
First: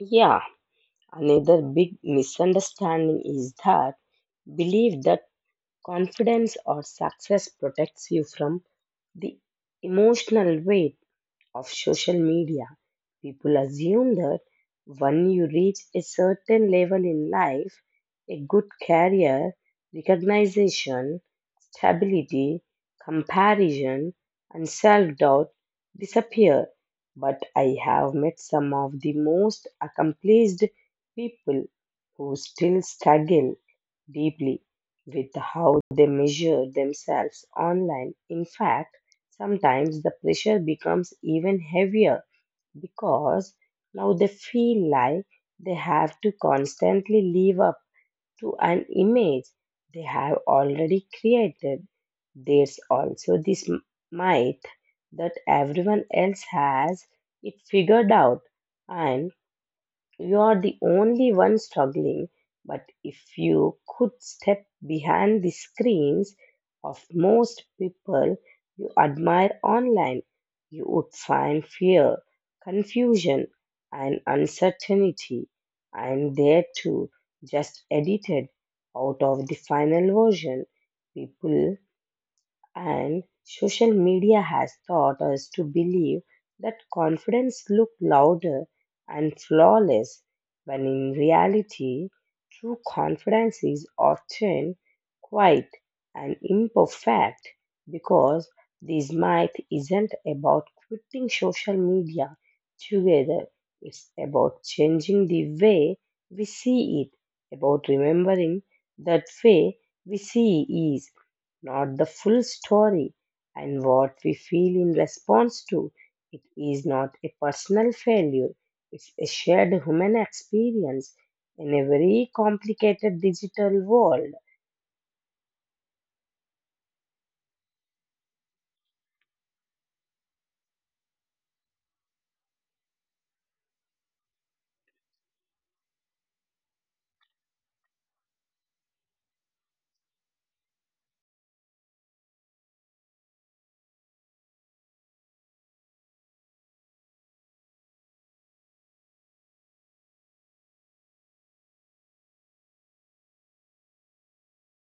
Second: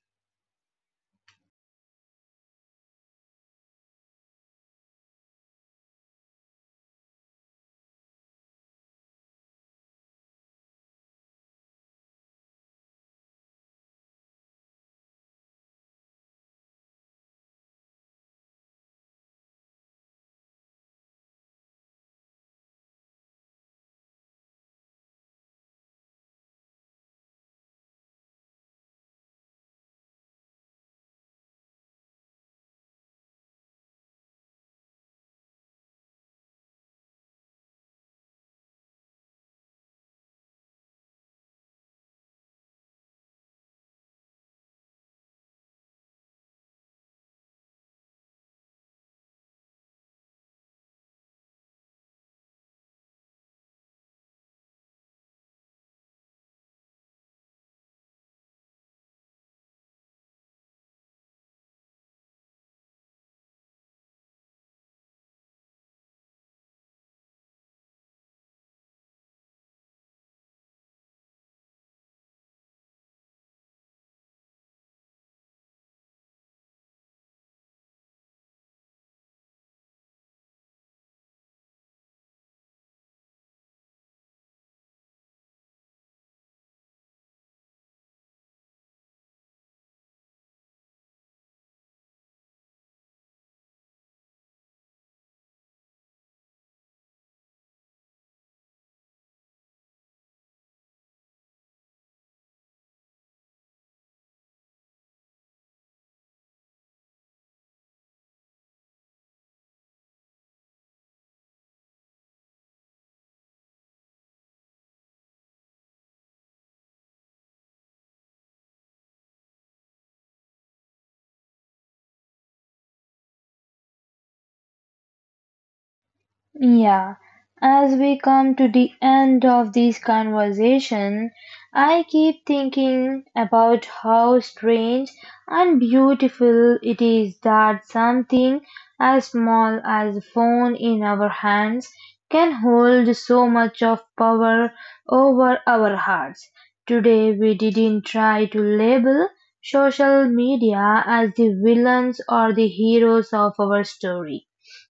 [SPEAKER 2] Yeah, another big misunderstanding is that belief that confidence or success protects you from the emotional weight of social media. People assume that when you reach a certain level in life, a good career, recognition, stability, comparison, and self doubt disappear. But I have met some of the most accomplished people who still struggle deeply with how they measure themselves online. In fact, sometimes the pressure becomes even heavier because now they feel like they have to constantly live up to an image they have already created. There's also this myth that everyone else has it figured out and you are the only one struggling, but if you could step behind the screens of most people you admire online, you would find fear, confusion, and uncertainty, and there too, just edited out of the final version. People and social media has taught us to believe that confidence looks louder and flawless, when in reality, true confidence is often quiet and imperfect because this myth isn't about quitting social media together. It's about changing the way we see it, about remembering that way we see is not the full story, and what we feel in response to it is not a personal failure, it's a shared human experience in a very complicated digital world.
[SPEAKER 1] Yeah, as we come to the end of this conversation, I keep thinking about how strange and beautiful it is that something as small as a phone in our hands can hold so much of power over our hearts. Today, we didn't try to label social media as the villains or the heroes of our story.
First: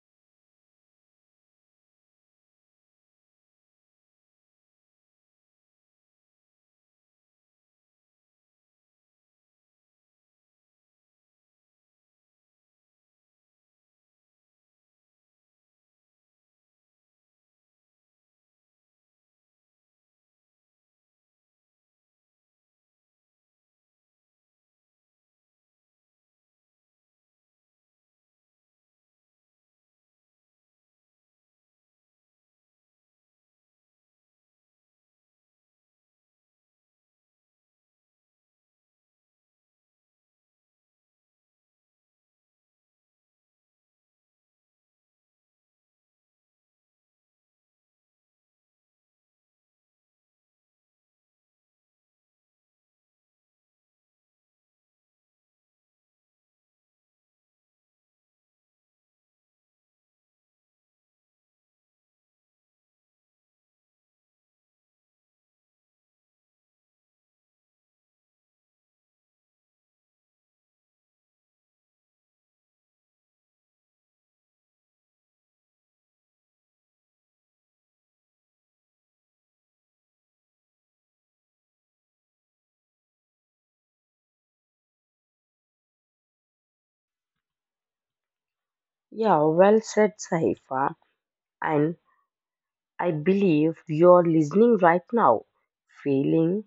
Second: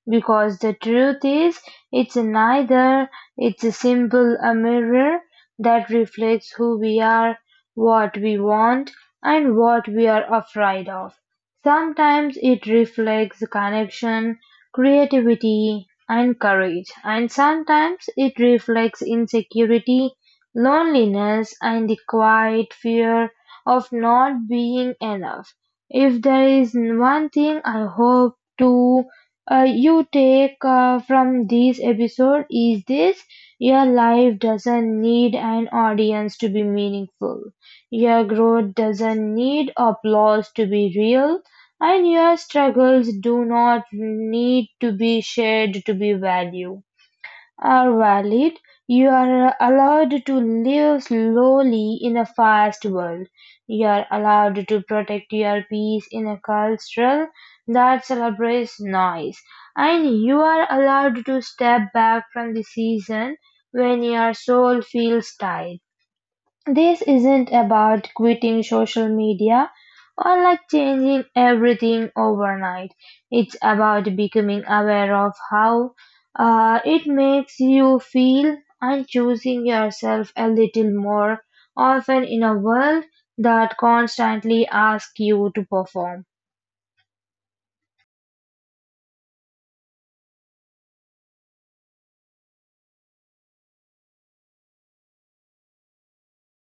[SPEAKER 1] Because the truth is, it's neither, it's a simple a mirror that reflects who we are, what we want, and what we are afraid of. Sometimes it reflects connection, creativity, and courage, and sometimes it reflects insecurity, loneliness, and the quiet fear of not being enough. If there is one thing I hope to you take from this episode is this: your life doesn't need an audience to be meaningful, your growth doesn't need applause to be real, and your struggles do not need to be shared to be valued are valid, you are allowed to live slowly in a fast world. You are allowed to protect your peace in a culture that celebrates noise. And you are allowed to step back from the season when your soul feels tired. This isn't about quitting social media or like changing everything overnight. It's about becoming aware of how it makes you feel and choosing yourself a little more often in a world that constantly asks you to perform.
[SPEAKER 2] Yeah, well said, Sahifa. And I believe you're listening right now, feeling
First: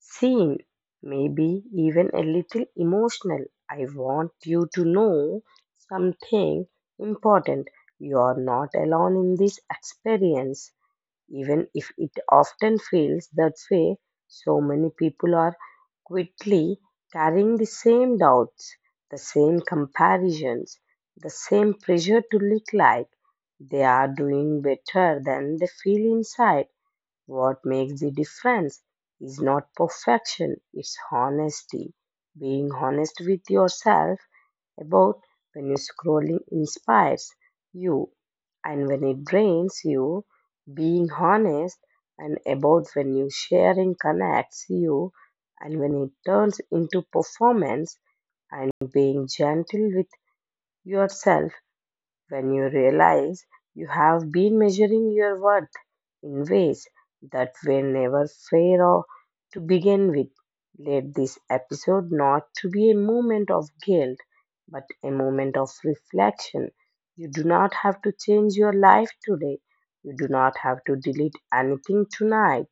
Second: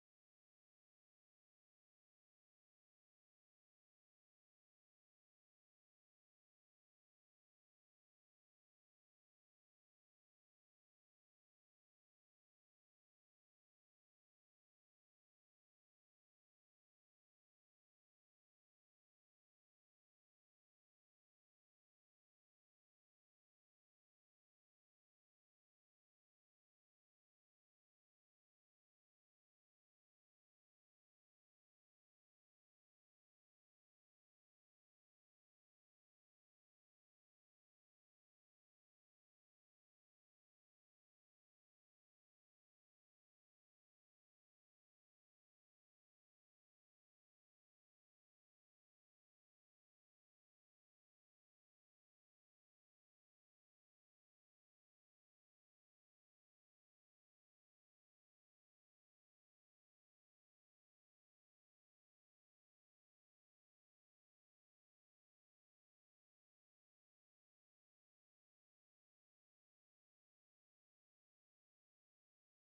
[SPEAKER 2] seen, maybe even a little emotional. I want you to know something important. You are not alone in this experience, even if it often feels that way. So many people are quickly carrying the same doubts, the same comparisons, the same pressure to look like they are doing better than they feel inside. What makes the difference is not perfection, it's honesty. Being honest with yourself about when your scrolling inspires you and when it drains you. Being honest and about when you sharing connects you and when it turns into performance and being gentle with yourself when you realize you have been measuring your worth in ways that were never fair or to begin with. Let this episode not to be a moment of guilt, but a moment of reflection. You do not have to change your life today. You do not have to delete anything tonight.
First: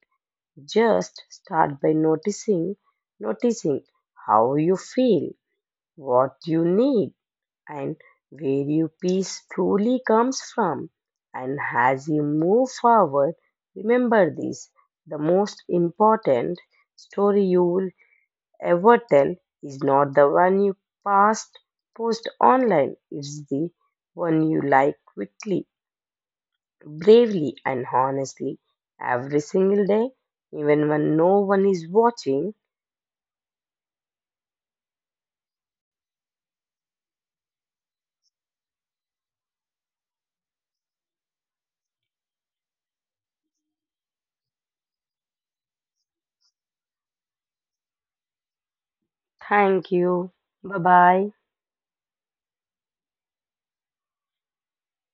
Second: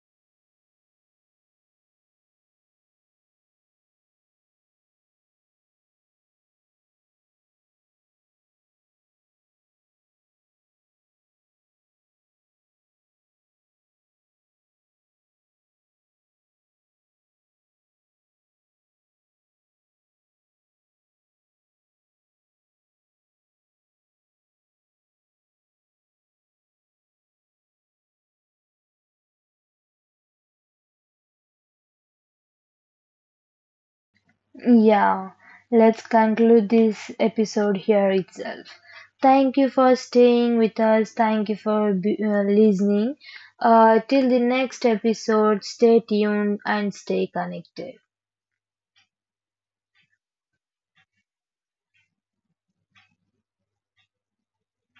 [SPEAKER 2] Just start by noticing, noticing how you feel, what you need and where your peace truly comes from. And as you move forward, remember this: the most important story you will ever tell is not the one you past post online, it's the one you like quickly, bravely, and honestly every single day, even when no one is watching.
[SPEAKER 1] Yeah, let's conclude this episode here itself. Thank you for staying with us. Thank you for listening. Till the next episode, stay tuned and stay connected.
[SPEAKER 2] Thank you. Bye bye.